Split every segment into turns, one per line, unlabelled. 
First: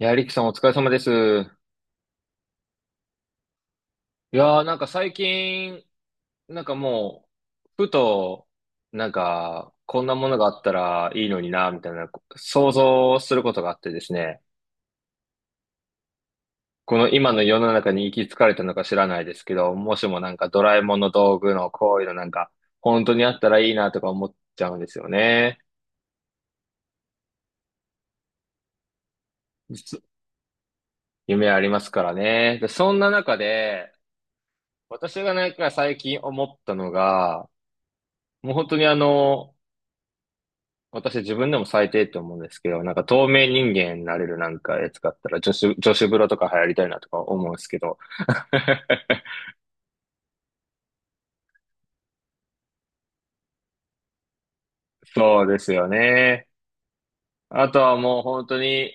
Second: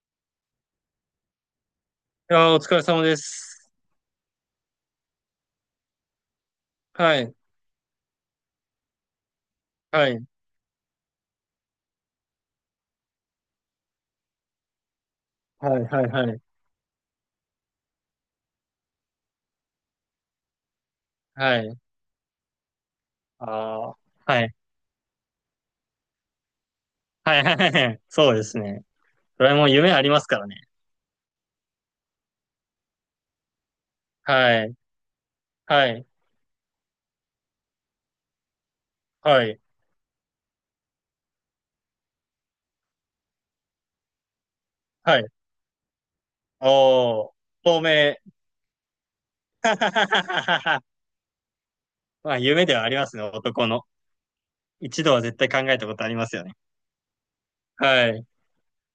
いや、リキさんお疲れ様です。
いやー、お疲れ様です。
なんか最近、なんか
は
も
い。
う、ふと、なんか、こん
は
な
い。
ものがあったらいいのにな、みたいな、想像することがあってですね、
はい。はい。はい。
この今の世の中に行き着かれたのか知らないですけど、もしもなんかドラえもんの道具
は
の
い。
こういうのなんか、本当にあっ
あ
たらいいな
あ。
とか思っ
はい。
ちゃうんですよね。
はい。はいはい。そうですね。ドラえもん夢
実
ありますからね。
夢ありますからね。で、そんな中で、
はい。
私がなんか
は
最
い。
近思ったのが、もう本当に
はい。
私自分でも最低って思うんですけど、なんか透明人間になれるなんかやつがあっ
はい。
たら女子風呂とか流行りたいなとか
おー。
思うんですけ
透
ど。
明。はははははまあ、夢ではありますね、男の。一度は絶
そう
対
で
考
す
えた
よ
ことありますよ
ね。
ね。
あとは
は
もう
い。
本当に、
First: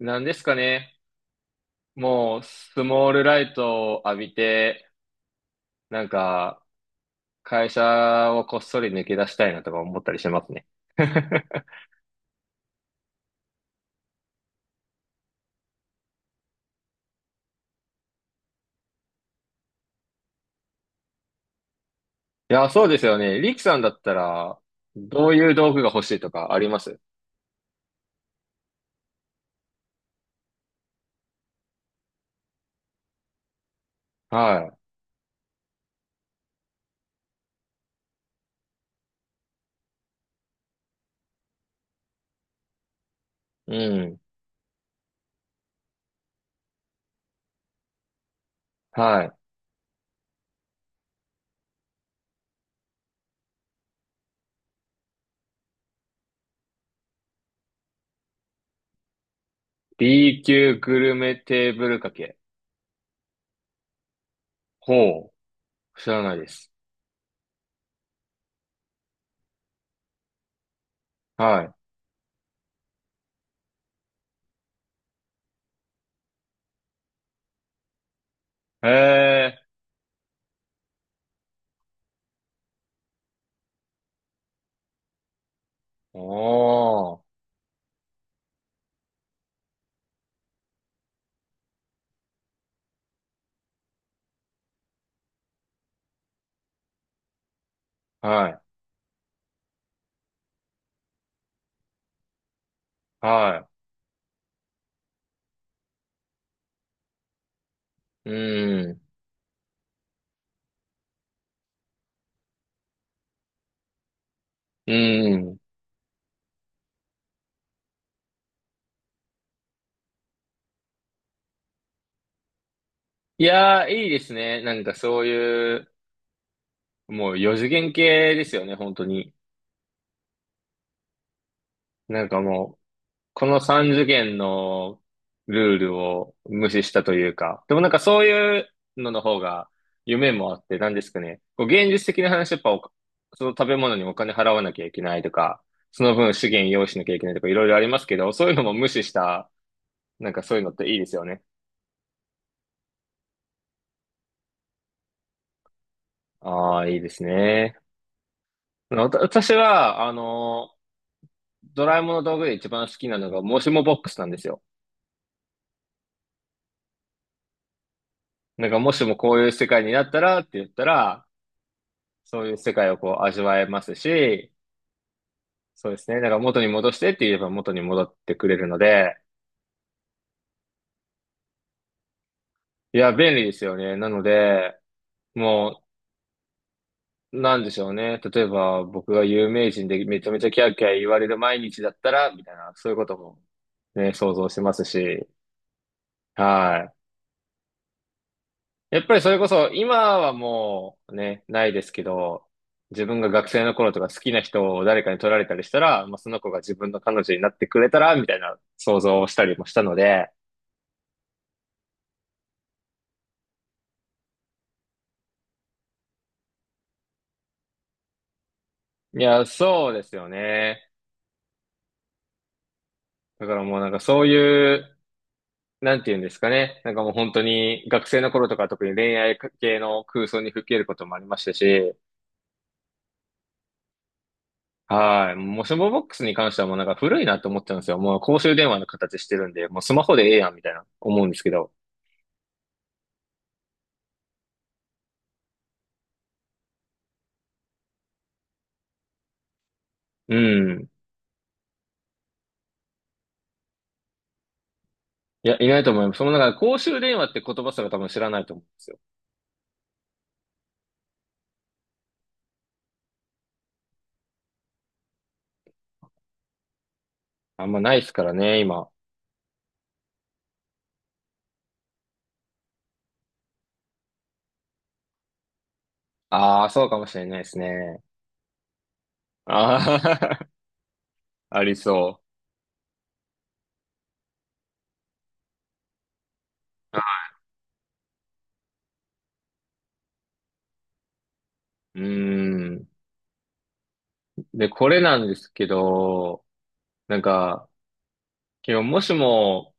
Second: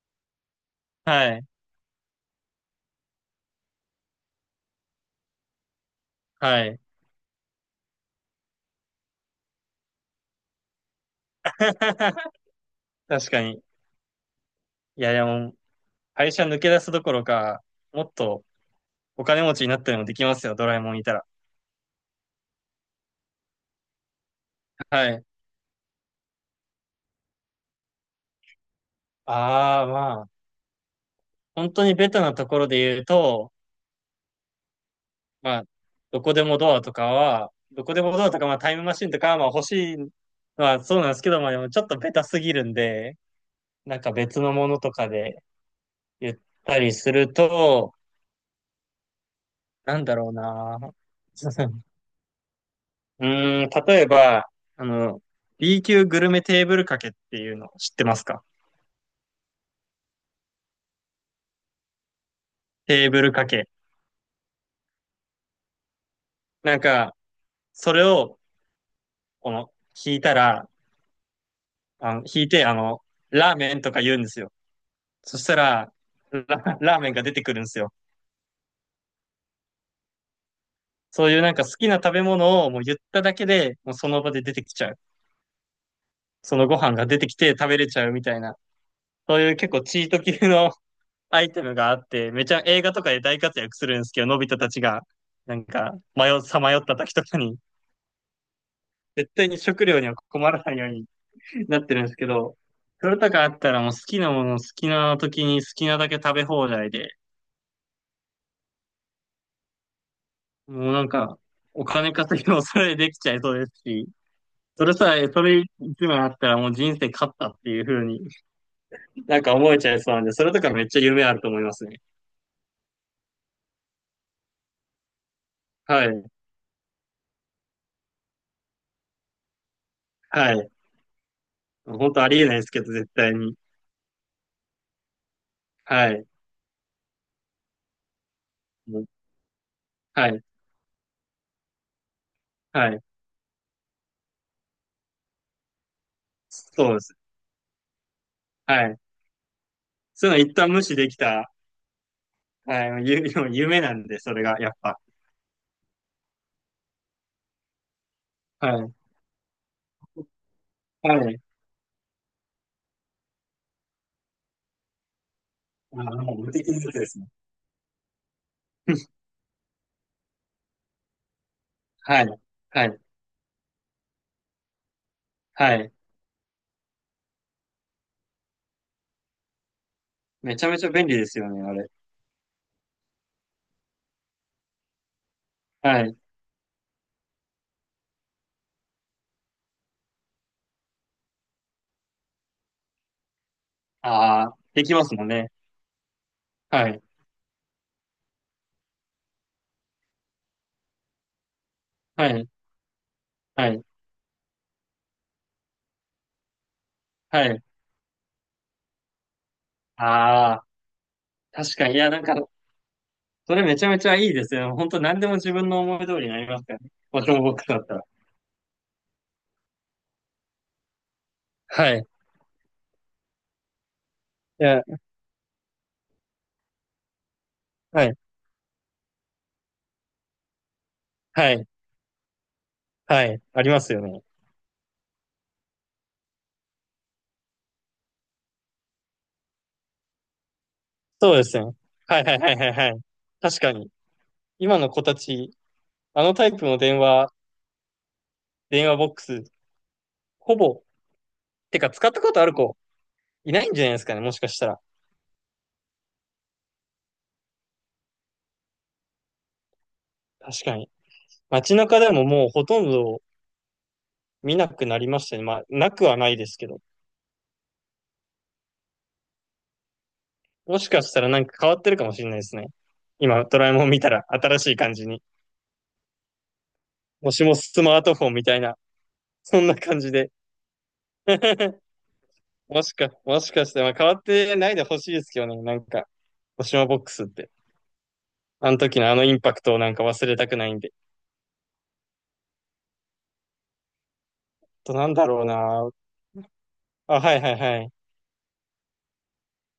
何ですかね。
はい。
もうスモールライトを浴びて、なんか
はい。
会社をこっそり抜け出したいなとか思ったりしますね。
確かに。いや、でも、会社抜け出すどころか、もっとお金持ちになったりもできますよ、ドラえもんいたら。
いや、そうですよね。リキさんだったら、
はい。
どういう道具が欲しいとかあります？
ああ、まあ。本当にベタなところで言うと、
は
まあ、どこでもドアとかは、どこでもドアとか、まあ、タイムマシンとかは、まあ、欲しいのはそうなんですけど、まあ、でもちょっとベタすぎるんで、
い。うん。
別のものとかで言ったりすると、
はい。
なんだろうな。うーん、例えば、あの、B 級グルメテーブルかけっていうの知ってますか？
B 級グルメテーブルかけ。
テーブルかけ。
ほう。知らないです。
なんか、それを、この、引いたら、
は
引いて、ラーメンとか言うんですよ。そしたら、ラ、ラーメンが出てくるんですよ。
い。へえ。
そういう好きな食べ物をもう言っただけで、もうその場で出てきちゃう。
お
そのご飯が出てき
ー。
て食べれちゃうみたいな。そういう結構チート級の アイテムがあって、めちゃ映画とかで大活躍するんですけど、のび太たちが、さまよった時とかに、
はい。
絶対に食料には困らないようになってるんですけど、それとかあっ
は
たらもう好きなもの好きな時に好きなだけ食べ放題で、
い。うん。
もうお金稼ぎもそれでできちゃいそうですし、
う
そ
ん。
れ一枚あったらもう人生勝ったっていう風に思えちゃいそうなんで、それとかめっちゃ夢あると思いますね。
いやー、いいですね。なんかそういう、
はい。
もう四次元系ですよね、本当に。
はい。本当
なん
あ
か
りえないです
もう、
けど、絶対
こ
に。
の3次元のルール
はい。
を無視したというか、でもなんかそういう
もう
のの方が
は
夢
い。
もあって、なんですかね、こう現実的な話、やっぱお
はい。
その食べ物にお金払わなきゃいけないとか、その分資源用意
そう
し
で
なきゃ
す。
いけないとかいろいろありますけど、そういうのも無
はい。
視した、
そ
な
う
んか
いうの
そ
一
ういうの
旦
っ
無
て
視
いいで
で
す
き
よね。
た、はい、夢なんで、それが、やっぱ。
ああ、いいですね。
はい。
私は、
はい。
ドラえもんの道具で一番好きなのが、もしもボックスなんですよ。
あ、もう無敵のやつですね。
なんか、もしも こういう世界になったらって言ったら、
はい。
そういう世
は
界を
い。
こう味わえますし、
は
そう
い。
ですね。だから元に戻してって言えば元に戻ってくれるので、
めちゃめちゃ便利ですよね、あれ。
いや、便利ですよね。なので、も
はい。
なんでしょうね。例えば、僕が有名人でめちゃめちゃキャーキャー言われる毎日だったら、みたいな、そういうこともね、想
あ
像し
あ、
てま
で
す
きますも
し、
んね。
は
は
い。
い。
やっぱりそれこそ、今はもうね、ないですけ
は
ど、
い。
自分が学生
は
の
い。
頃とか好きな人を誰かに取られたりしたら、まあ、その子が自分の彼女に
は
なっ
い。
てくれたら、みたいな想像をしたりもしたので、
ああ。確かに。いや、なんか、それめちゃめちゃいいですよ。本当何でも自分の思い通りになりますからね。ボトムボックスだったら。
いや、そうですよね。
はい。
だからもうなんかそうい
い
う、
や、
なんていうんですかね。なんかもう本当に
は
学
い。
生の頃とか特に恋愛系の空想に吹き入ることもありまし
は
た
い。
し、
はい。ありますよね。
はい。もうスマボックスに関してはもうなんか古いなと思ってたんですよ。もう公衆電話の形してるんで、もうスマホでええやんみたいな思うん
そ
で
う
す
で
け
すね。
ど。
はいはいはいはいはい。確かに。今の子たち、あのタイプの電話、電話ボックス、
う
ほぼ、
ん。
てか使ったことある子、いないんじゃないですかね。もしかしたら。
いや、いないと思います。そのなんか公衆電話って言葉すら多分知らないと思うんですよ。
確かに。街中でももうほとんど見なくなりましたね。まあ、なくはないですけど。
あんまないですからね、今。
もしかしたらなんか変わってるかもしれないですね。今、ドラえもん見たら新しい感じに。
ああ、そうかもしれ
も
ないで
しも
す
スマ
ね。
ートフォンみたいな、そんな
あ
感じで。
あ、あり そ
もしかして、まあ、変わってないでほしいですけどね、なんか、もしもボックスって。あの時のあのインパクトをなんか忘れたくないんで。
う。うーん。
あ
で、こ
と、
れ
なん
な
だ
んで
ろう
すけ
な。
ど、な
あ、
ん
はいはい
か、
はい。
今日もしも、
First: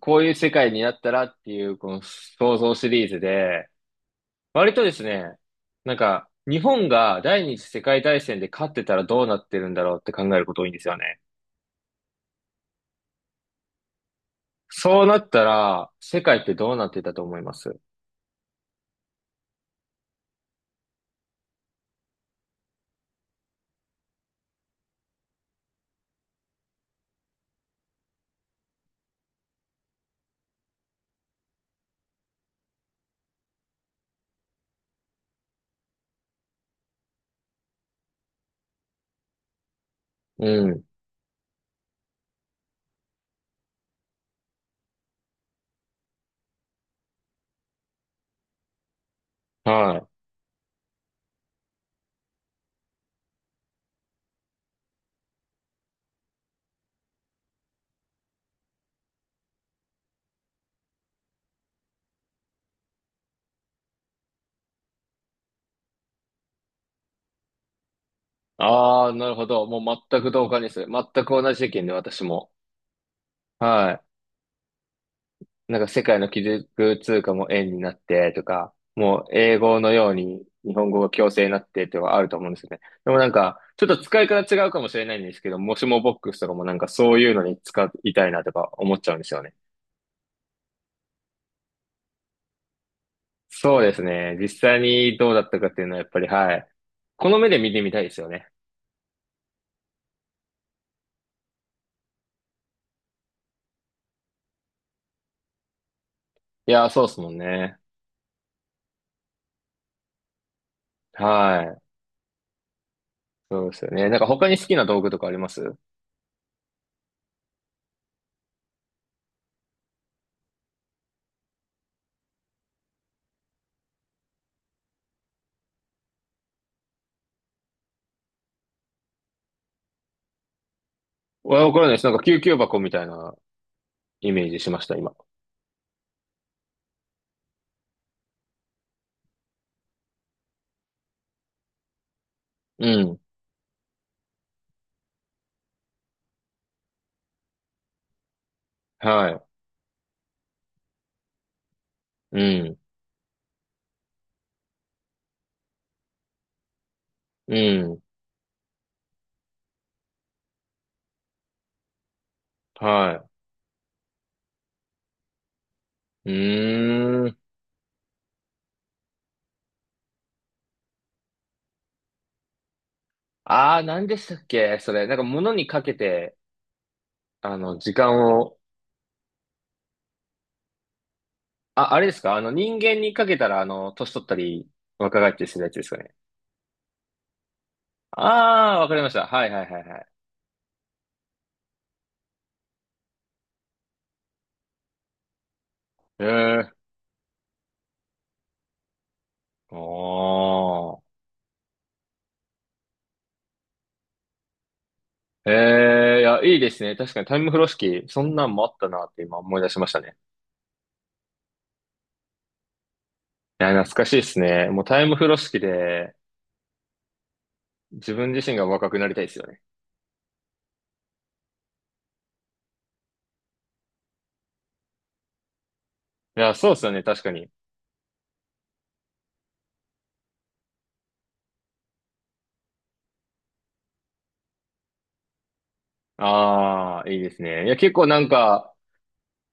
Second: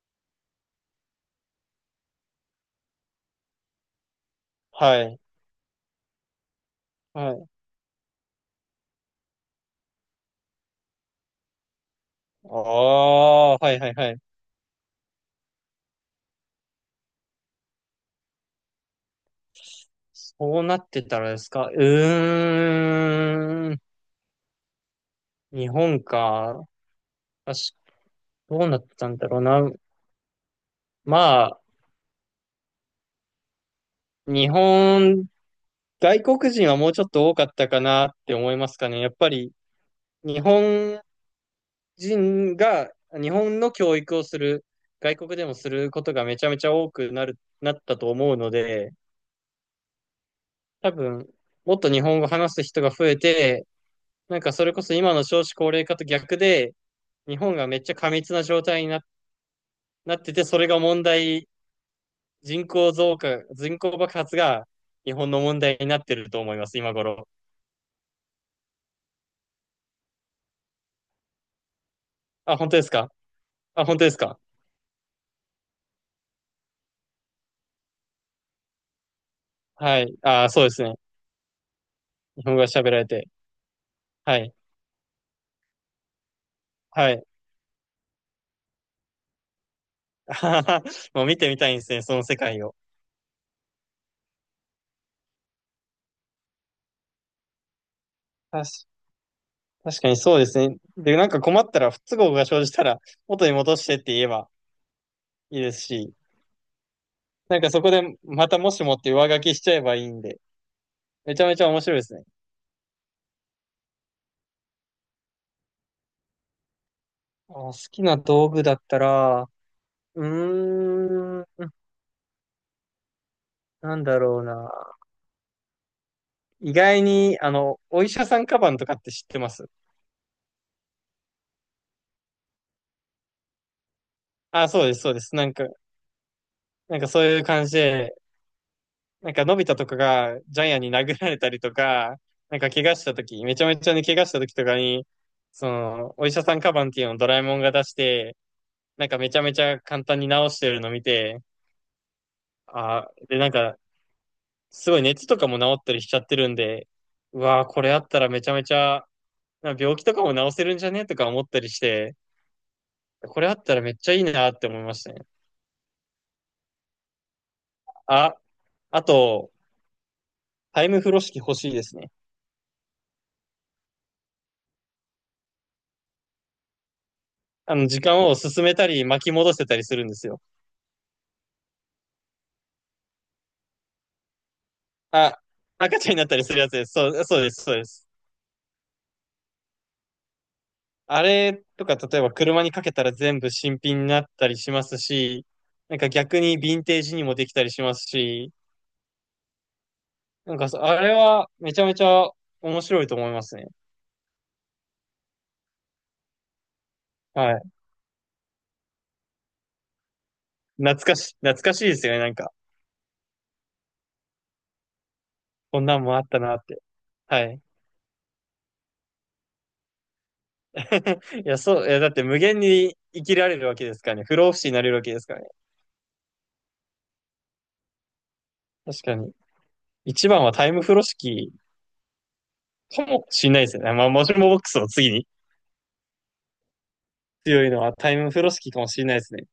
こういう世界になったらっていう、この想像シリーズで、割とで
は
す
い。
ね、なんか、日本が
は
第
い。
二次世界大戦で勝ってたらどうなってるんだろうって考えること多いんですよね。
ああ、はいはいはい。
そうなったら、世界ってどうなってたと思います？
そうなってたらですか？うーん。日本か。あし、どうなってたんだろうな。まあ、日本、外国人はもうちょっと多かったかなって思いますかね。やっぱり、日
うん。
本人が、日本の教育をする、外国でもすることがめちゃめちゃ多くなる、なったと思うので、
はい。
多分、もっと日本語話す人が増えて、なんかそれこそ今の少子高齢化と逆で、日本がめっちゃ過密な状態なってて、それが問題、人口増加、人口爆発が日本の問題になってると思います、今頃。
ああ、なるほど。もう全く同感です。全く同じ意見で私も。
あ、本当ですか？あ、
は
本
い。
当ですか？
なんか世界の基軸通貨も円になってとか、もう英語の
は
よう
い。
に
あ、そうで
日
す
本
ね。
語が強制になってとかあると
日
思うん
本
で
語
す
が
よね。
喋られ
でもな
て。
んか、ちょっと使い
はい。
方違うかもしれないんですけど、もしもボックスとかもなんか
は
そう
い。
いうのに使いたいなとか思っちゃうんですよね。
もう見てみたいんですね、その世界を。
そうですね。実際にどうだったかっていうのはやっぱり、はい。この目で見てみたいですよね。
確確かにそうですね。で、なんか困ったら不都合が生じたら元に戻してって言えばいいですし、
いやー、そうですもん
なんか
ね。
そこでまたもしもって上書きしちゃえばいいんで、めちゃめ
は
ちゃ
い。
面白いですね。
そうですよね。なんか他に好きな道具とかあります？
あ好きな道具だったら、うーん、なんだろうな。意外に、あの、お医者さんカバンとかって知ってます
わからないです。なんか救急箱みたいなイメージ
あ、
しま
そう
し
で
た、
す、そう
今。
です。なんか、なんかそういう感じで、のび太とかがジャイアンに殴られたりとか、なんか、怪我
う
した
ん。
時めちゃめちゃに怪我した時とかに、その、お医者さんカバンっていうのをドラえもんが出して、なんかめちゃ
は
めちゃ簡単に治してるの見て、
い。うん。
あで、なんか、すごい熱とかも治ったりしちゃってるんで、う
う
わー、これあ
ん。
ったらめちゃめちゃ、なんか病気とかも治せるんじゃねとか思ったりして、
は
これあったらめっちゃいいなって思いましたね。
い。うーん。
あ、あと、タイム風呂敷欲しいですね。
ああ、何でしたっけそれ。なんか物にかけて、あ
あ
の、
の、
時
時間
間
を
を、
進めたり巻き戻せたりするんですよ。
あ、あれですかあの、人間にかけたら、あの、年取ったり、若返った
あ、
りするやつですか
赤ちゃん
ね。
になったりするやつです。そう、そうです、そうです。
ああ、わかりました。はいはいはいはい。
あれとか、例えば車にかけたら全部新品になったりしますし、なんか逆にヴ
ええ
ィンテージにもできたりしますし、
ー。
なんかあ
お
れはめちゃめちゃ面白いと思いますね。
ー。ええいや、いいですね。確かにタイム
は
風呂
い。
敷、そんなんもあったなって今思い出しましたね。
懐かしいですよね、なんか。
いや、懐かしいですね。もうタイム風呂敷
こんなん
で、
もあったなって。はい。
自分自身が若くなりたいですよね。
いや、そう、いや、だって無限に生きられるわけですからね。不老不死になれるわけですからね。
いや、そうですよね。確かに。
確かに。一番はタイム風呂敷かもしれないですよね。まあ、もしもボックスを次に。
ああ、いいですね。
強
い
い
や、
の
結
は
構
タイ
なん
ム風呂敷
か、
かもしれないですね。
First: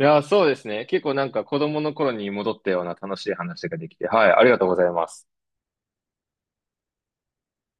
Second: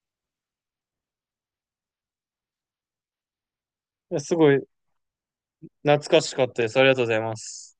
いやー、そうですね。結構なんか子供の頃に戻ったような楽しい話ができて、はい、
す
あり
ご
が
い
とうございます。
懐かしかったです。ありがとうございます。